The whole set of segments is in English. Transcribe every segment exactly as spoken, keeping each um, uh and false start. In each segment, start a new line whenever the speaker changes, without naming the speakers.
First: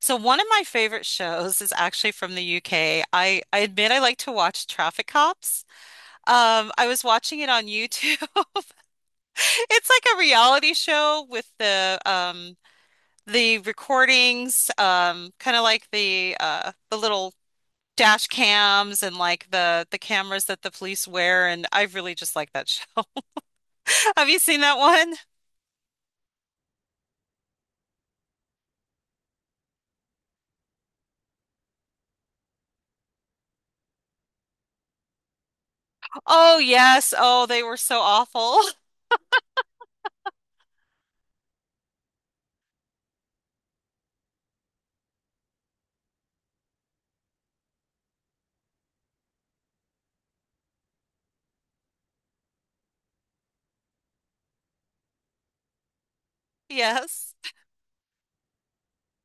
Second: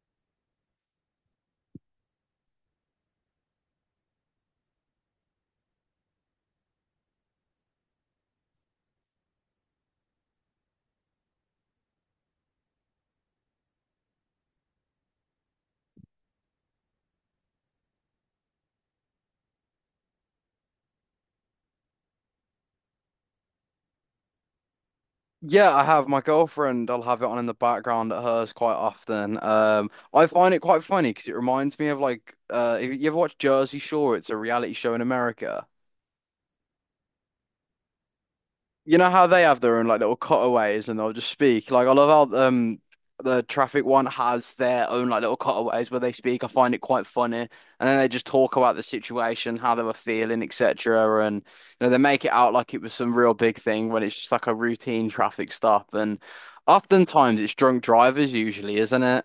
So one of my favorite shows is actually from the U K. I, I admit I like to watch Traffic Cops. Um, I was watching it on YouTube. It's like a reality show with the um the recordings, um, kind of like the uh the little dash cams and like the the cameras that the police wear, and I really just like that show. Have you seen that one?
Yeah, I have my girlfriend. I'll have it on in the background at hers quite often. Um, I find it quite funny because it reminds me of like, uh, if you ever watch Jersey Shore, it's a reality show in America.
Oh yes. Oh, they were so awful.
You know how they have their own like little cutaways and they'll just speak. Like I love how um the traffic one has their own like little cutaways where they speak. I find it quite funny. And then they just talk about the situation, how they were feeling, et cetera. And you know, they make it out like it was some real big thing when it's just like a routine traffic stop. And
Yes.
oftentimes it's drunk drivers usually, isn't it?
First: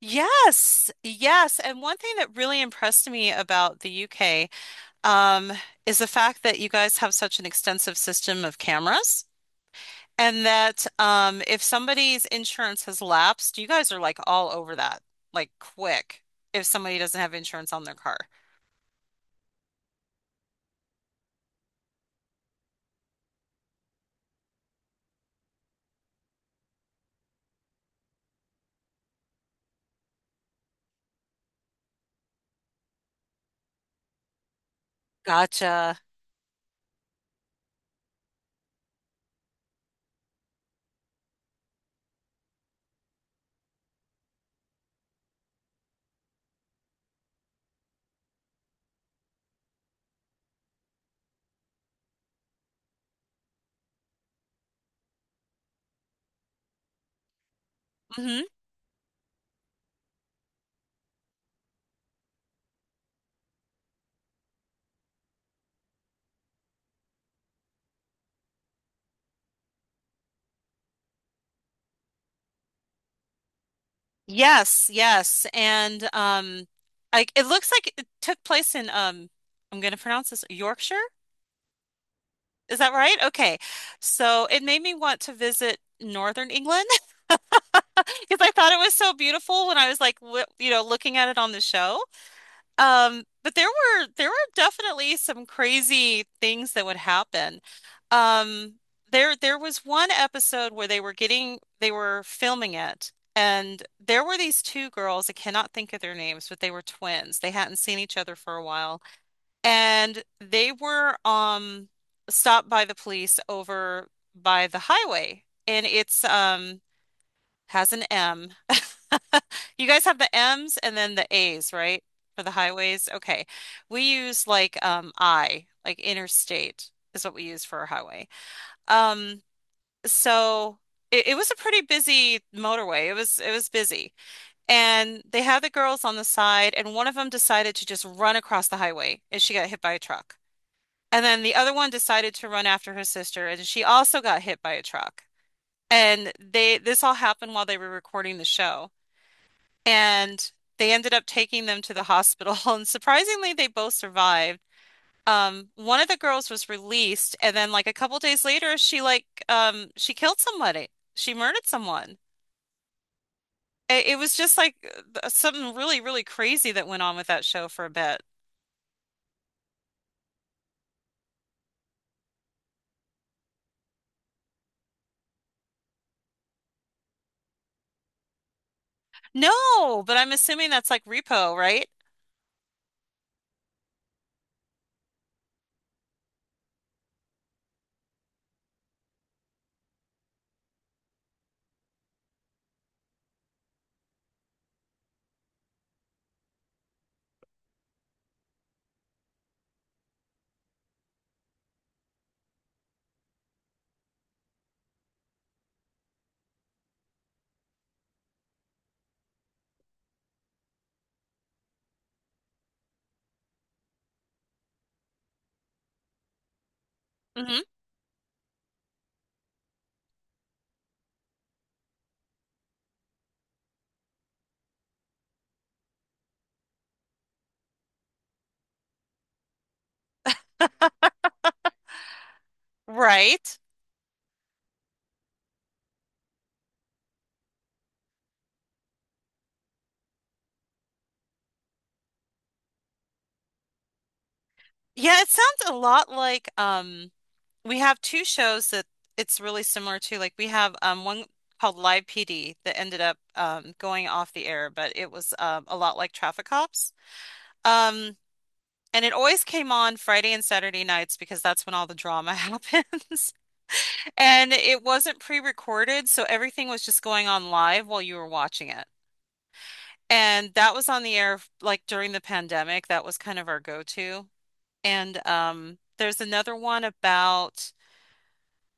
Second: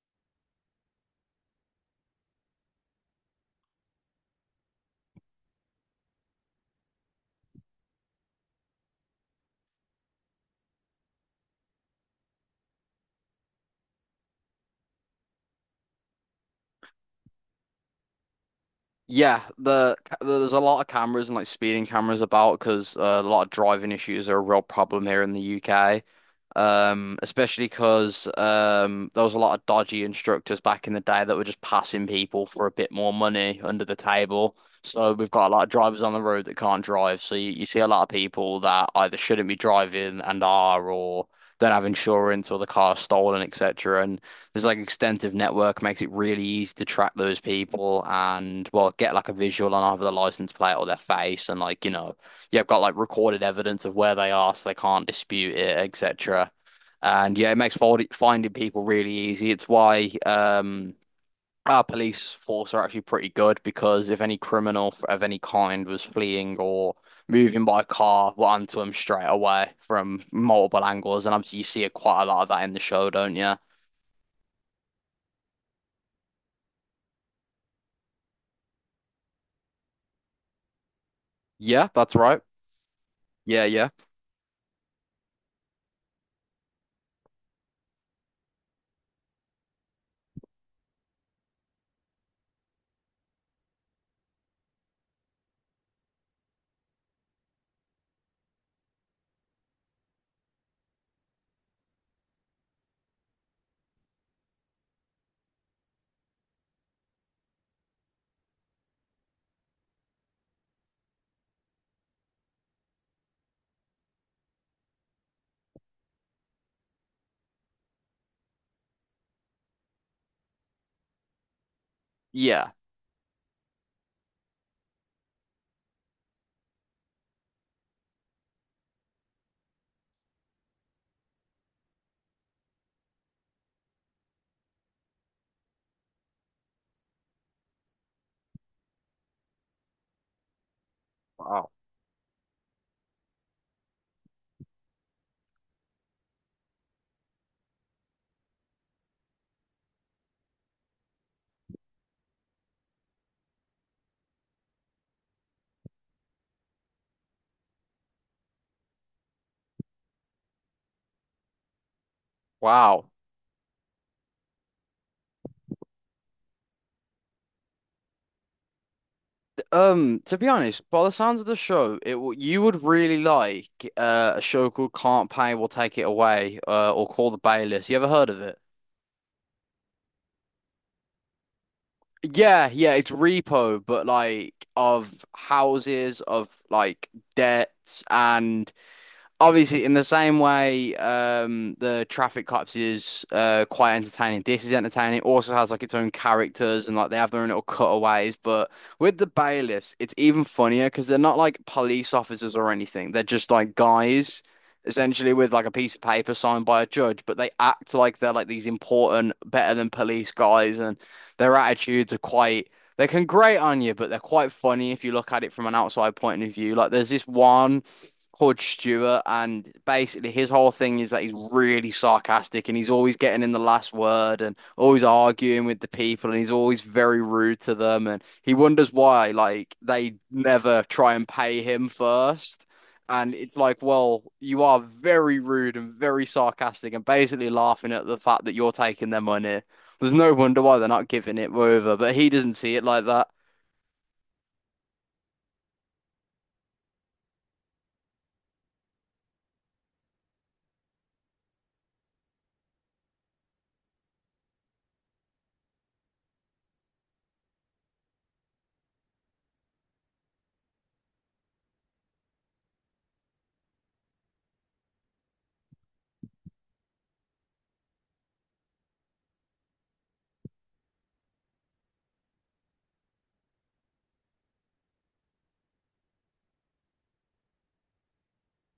Yes, yes. And one thing that really impressed me about the U K, um, is the fact that you guys have such an extensive system of cameras, and that um, if somebody's insurance has lapsed, you guys are like all over that, like quick, if somebody doesn't have insurance on their car.
Yeah, the there's a lot of cameras and like speeding cameras about because uh, a lot of driving issues are a real problem here in the U K. Um, especially because um, there was a lot of dodgy instructors back in the day that were just passing people for a bit more money under the table. So we've got a lot of
Gotcha.
drivers on the road that can't drive. So you, you see a lot of people that either shouldn't be driving and are, or don't have insurance, or the car's stolen, et cetera. And there's like extensive network makes it really easy to track those people and well get like a visual on either the license plate or their face and like you know you've got like recorded evidence of where they are so they can't dispute it et cetera. And yeah, it makes fold
Hmm.
finding people really easy. It's why um our police force are actually pretty good because if any criminal f- of any kind was fleeing or moving by car, we're onto them straight away from multiple angles. And obviously you see it quite a lot of that in the show, don't you?
Yes, yes. And um, like it looks like it took place in um, I'm going to pronounce this Yorkshire.
Yeah, that's right.
Is that right? Okay.
Yeah, yeah.
So it made me want to visit Northern England because I thought it was so beautiful when I was like, w you know, looking at it on the show. Um, but there were there were definitely some crazy things that would happen. Um, there there was one episode where they were getting they were filming it, and there were these two girls. I cannot think of their names, but they were twins. They hadn't seen each other for a while. And they were um stopped by the police over by the highway. And it's um has an M. You guys have the M's and then the A's, right? For the
Yeah.
highways. Okay. We use like um I, like interstate is what we use for a highway. Um so it, it was a pretty busy motorway. It was it was busy. And they had the girls on the side and one of them decided to just run across the highway and she got hit by a truck. And then the
Wow.
other one decided to run after her sister, and she also got hit by a truck. And they this all happened while they were recording the show. And they ended up taking them to the hospital, and surprisingly, they both survived. Um, one of the girls was released, and then like a couple days later, she like um she killed somebody. She murdered someone.
Wow.
It, it was just like uh, something really, really crazy that went on with that show for a bit.
Um, to be honest, by the sounds of the show, it w- you would really like uh, a show called Can't Pay Will Take It Away, uh, or Call the Bailiffs. You ever heard of it?
No, but I'm assuming that's like Repo, right?
Yeah, yeah, it's repo, but like of houses, of like debts and obviously in the same way um the Traffic Cops is uh quite entertaining. This is entertaining. It also has like its own characters and like they have their own little cutaways, but with the bailiffs it's even funnier because they're not like police officers or anything. They're just like guys essentially with like a piece of paper signed by a judge, but they act like they're like these important better than police guys, and their attitudes are quite, they can grate on you, but they're quite funny if you look at it from an outside point of view. Like there's this
Hmm.
one Hod Stewart, and basically his whole thing is that he's really sarcastic and he's always getting in the last word and always arguing with the people and he's always very rude to them and he wonders why like they never try and pay him first. And it's
Right.
like, well, you are very rude and very sarcastic and basically laughing at the fact that you're taking their money. There's no wonder why they're not giving it over, but he doesn't see it like that.
Yeah, it sounds a lot like um we have two shows that it's really similar to. Like we have um one called Live P D that ended up um going off the air, but it was um a lot like Traffic Cops. Um and it always came on Friday and Saturday nights because that's when all the drama happens. And it wasn't pre-recorded, so everything was just going on live while you were watching it. And that was on the air like during the pandemic. That was kind of our go-to. And um, there's another one about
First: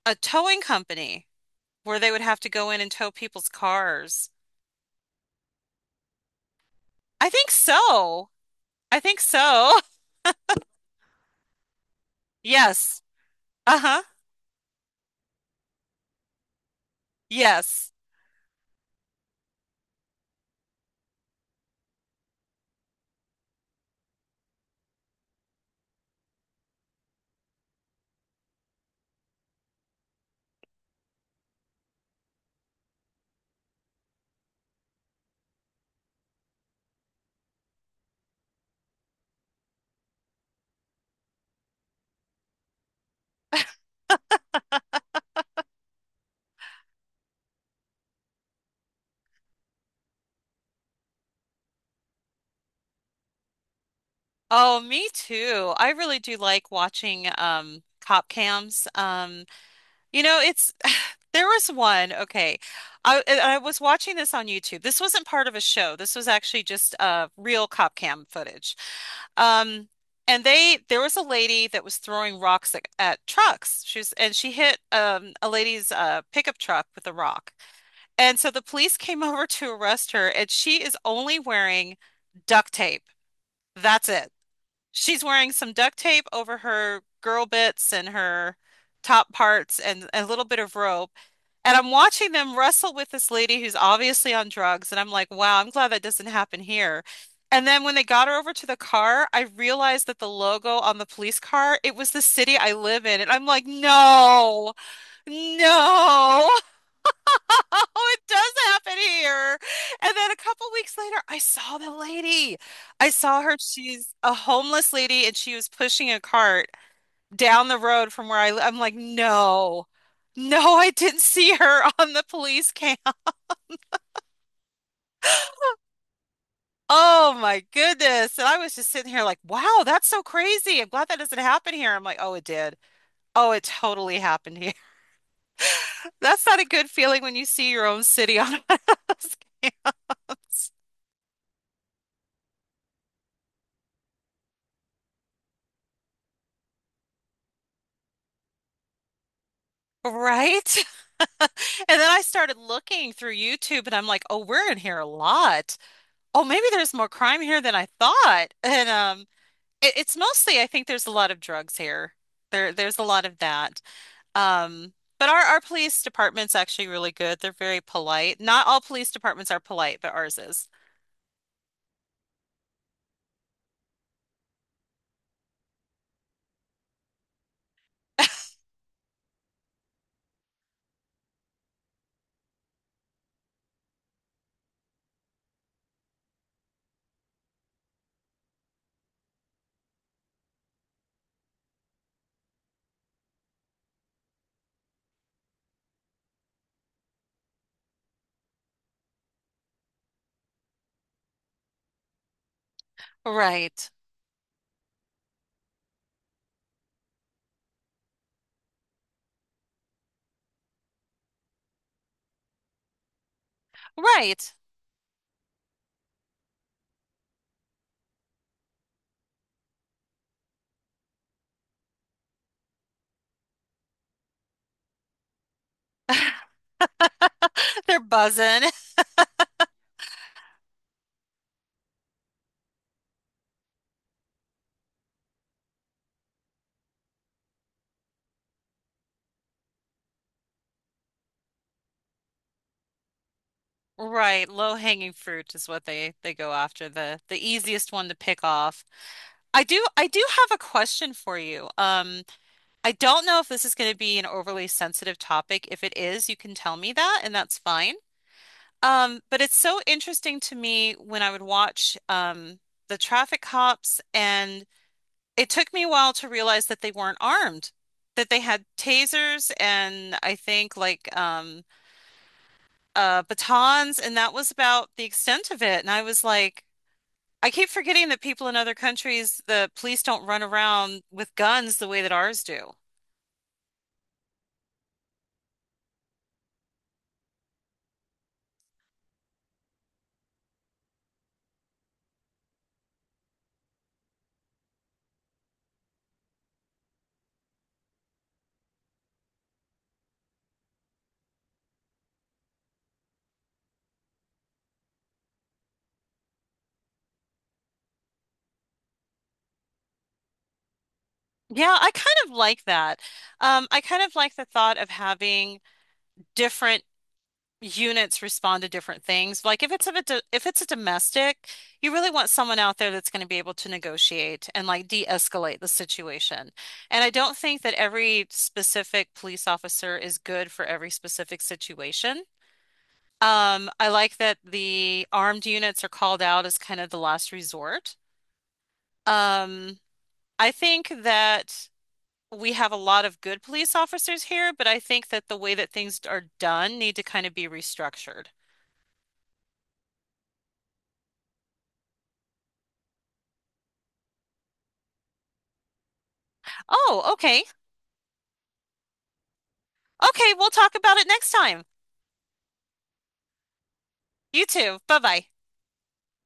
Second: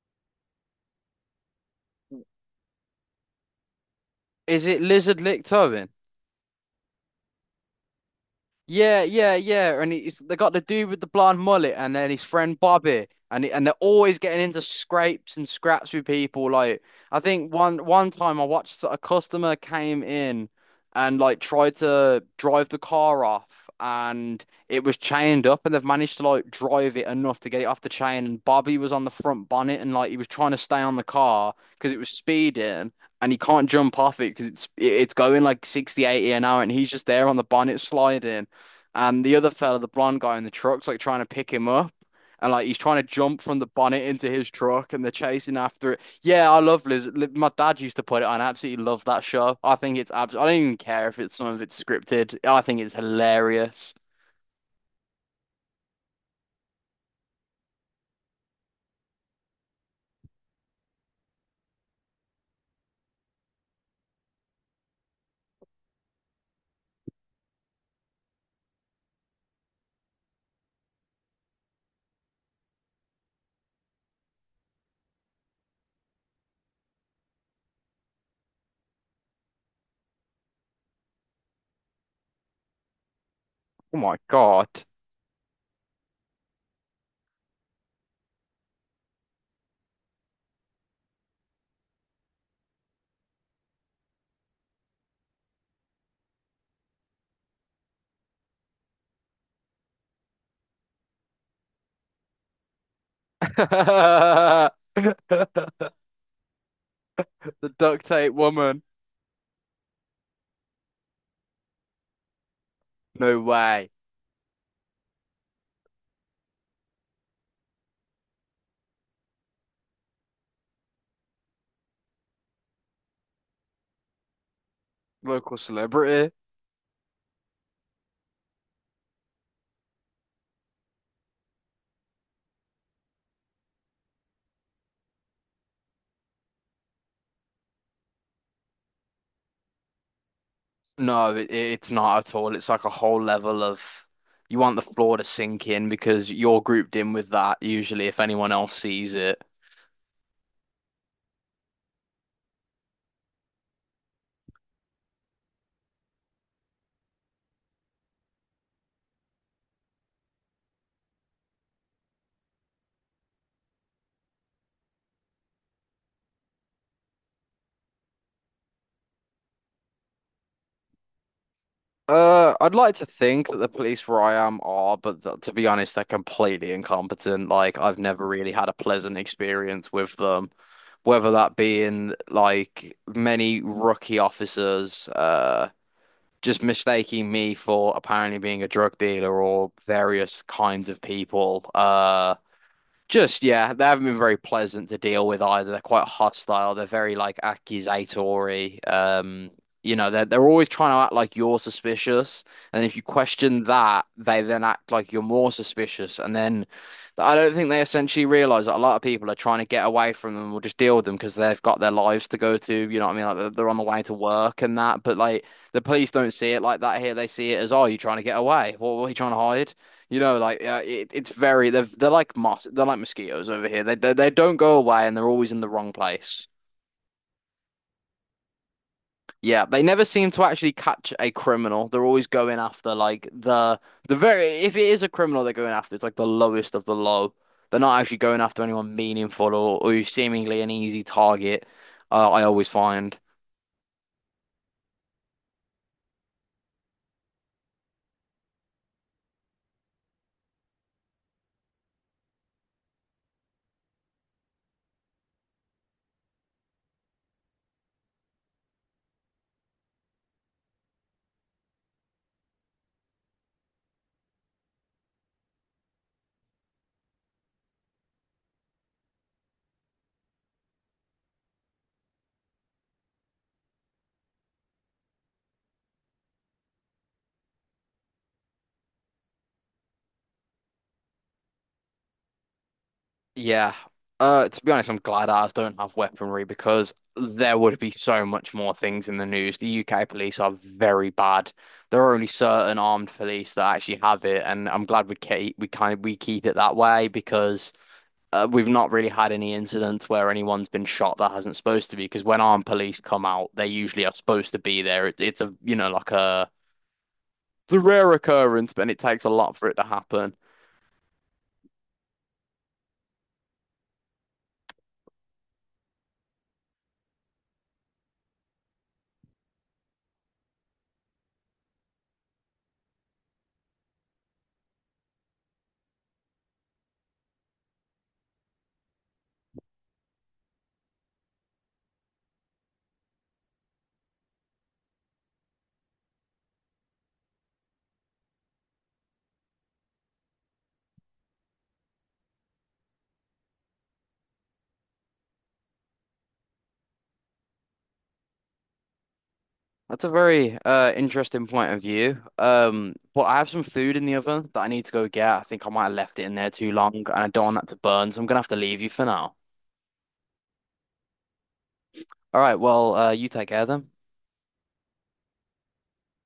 a towing company where they would have to go in and tow people's cars.
Is it Lizard Licked Tobin?
I think so. I
Yeah,
think
yeah,
so.
yeah. And it's they got the dude with the blonde mullet and then his friend
Yes.
Bobby. And it, and they're
Uh-huh.
always getting into scrapes and scraps with people. Like I think one
Yes.
one time I watched a customer came in and like tried to drive the car off and it was chained up and they've managed to like drive it enough to get it off the chain and Bobby was on the front bonnet and like he was trying to stay on the car because it was speeding and he can't jump off it because it's it's going like sixty, eighty an hour and he's just there on the bonnet sliding and the other fella, the blonde guy in the truck's like trying to pick him up. And like he's trying to jump from the bonnet into his truck, and they're chasing after it. Yeah, I love Liz. My dad used to put it on. I absolutely love that show. I think it's abs. I don't even care if it's some of it's scripted. I think it's hilarious.
Oh, me too. I really do like watching um cop cams. Um You know, it's there was one. Okay. I and I was watching this on YouTube. This wasn't part of a show. This was actually just uh real cop cam footage. Um and they there was a lady that was throwing rocks at, at trucks. She was and she hit um a lady's uh pickup truck with a rock. And so the police came over to arrest her and she is only wearing duct tape.
Oh
That's
my
it.
God.
She's wearing some duct tape over her girl bits and her top parts and a little bit of rope and I'm watching them wrestle with this lady who's obviously on drugs. And I'm like, wow, I'm glad that doesn't happen here. And then when they got her over to the car, I realized that the logo on the police car, it was the city I live in. And I'm like, no, no,
The duct
it
tape
does
woman.
happen here. And then a couple weeks later, I saw the lady. I
No
saw her.
way.
She's a homeless lady and she was pushing a cart down the road from where I live. I'm like, no, no, I didn't see her on the police cam.
Local celebrity.
Oh my goodness. And I was just sitting here like, wow, that's so crazy. I'm glad that doesn't happen here. I'm like, oh, it did. Oh, it totally happened here. That's not a good feeling when you see your own city on one of those cams.
No, it, it's not at all. It's like a whole level of you want the floor to sink in because you're grouped in with that usually if anyone else sees it.
Right? And then I started looking through YouTube and I'm like, oh, we're in here a lot. Oh, maybe there's more crime here than I thought. And um It, it's mostly, I think there's a lot of drugs here. There, there's a lot of that. Um, but our, our police department's actually really good. They're very polite. Not all police departments are polite, but ours is.
Uh, I'd like to think that the police where I am are, but th to be honest, they're completely incompetent. Like, I've never really had a pleasant experience with them, whether that being like many rookie officers uh just mistaking me for apparently being a drug dealer or various kinds of people uh just yeah, they haven't been very pleasant to deal with either. They're quite hostile. They're very like accusatory. Um, you know, they're they're always trying to act like you're suspicious, and if you question
Right.
that, they then act like you're more suspicious. And then I don't think they essentially realize that a lot of people are trying to get away from them or just deal with them because they've got their lives to go to. You know what I mean? Like they're they're on the way to
Right.
work and that. But like the police don't see it like that here. They see it as, oh, you trying to get away? What, what are you trying to hide? You know, like uh, it, it's very they're they're like mos they're like mosquitoes over here. They, they they don't go away, and they're always in the wrong place.
They're buzzing.
Yeah, they never seem to actually catch a criminal. They're always going after like the the very if it is a criminal they're going after, it's like the lowest of the low. They're not actually going after anyone meaningful, or, or who's seemingly an easy target. Uh, I always find.
Right. Low hanging fruit is what they they go after. The the easiest one to pick off. I do I do have a question for you. Um, I don't know if this is going to be an overly sensitive topic. If it is, you can tell me that, and that's fine. Um, but it's so interesting to me when I would watch um, the traffic cops, and it took me a while to realize that they weren't armed, that they had tasers and I think like um, uh, batons, and that was about the extent of it. And I was like, I keep forgetting that people in other countries, the police don't run around with guns the way that ours do.
Yeah. Uh, to be honest, I'm glad ours don't have weaponry because there would be so much more things in the news. The U K police are very bad. There are only certain armed police that actually have it, and I'm glad we keep we kind of we keep it that way because uh, we've not really had any incidents where anyone's been shot that hasn't supposed to be. Because when armed police come out, they usually are supposed to be there. It, it's a you know like a it's a rare occurrence, but it takes a lot for it to happen.
Yeah, I kind of like that. Um, I kind of like the thought of having different units respond to different things. Like if it's if it's a if it's a domestic, you really want someone out there that's going to be able to negotiate and like de-escalate the situation. And I don't think that every specific police officer is good for every specific situation. Um, I like that the armed units are called out as kind of the last resort. Um, I think that we have a lot of good police officers here, but I think that the way that things are done need to kind of be restructured.
That's a very uh interesting point of view. Um, but I have some food in the oven that I need to go get. I think I might have left it in there too long, and
Oh,
I don't
okay.
want that to burn, so I'm gonna have to leave you for now.
Okay, we'll talk about it next time.
All right, well, uh, you take care then.
You too. Bye bye.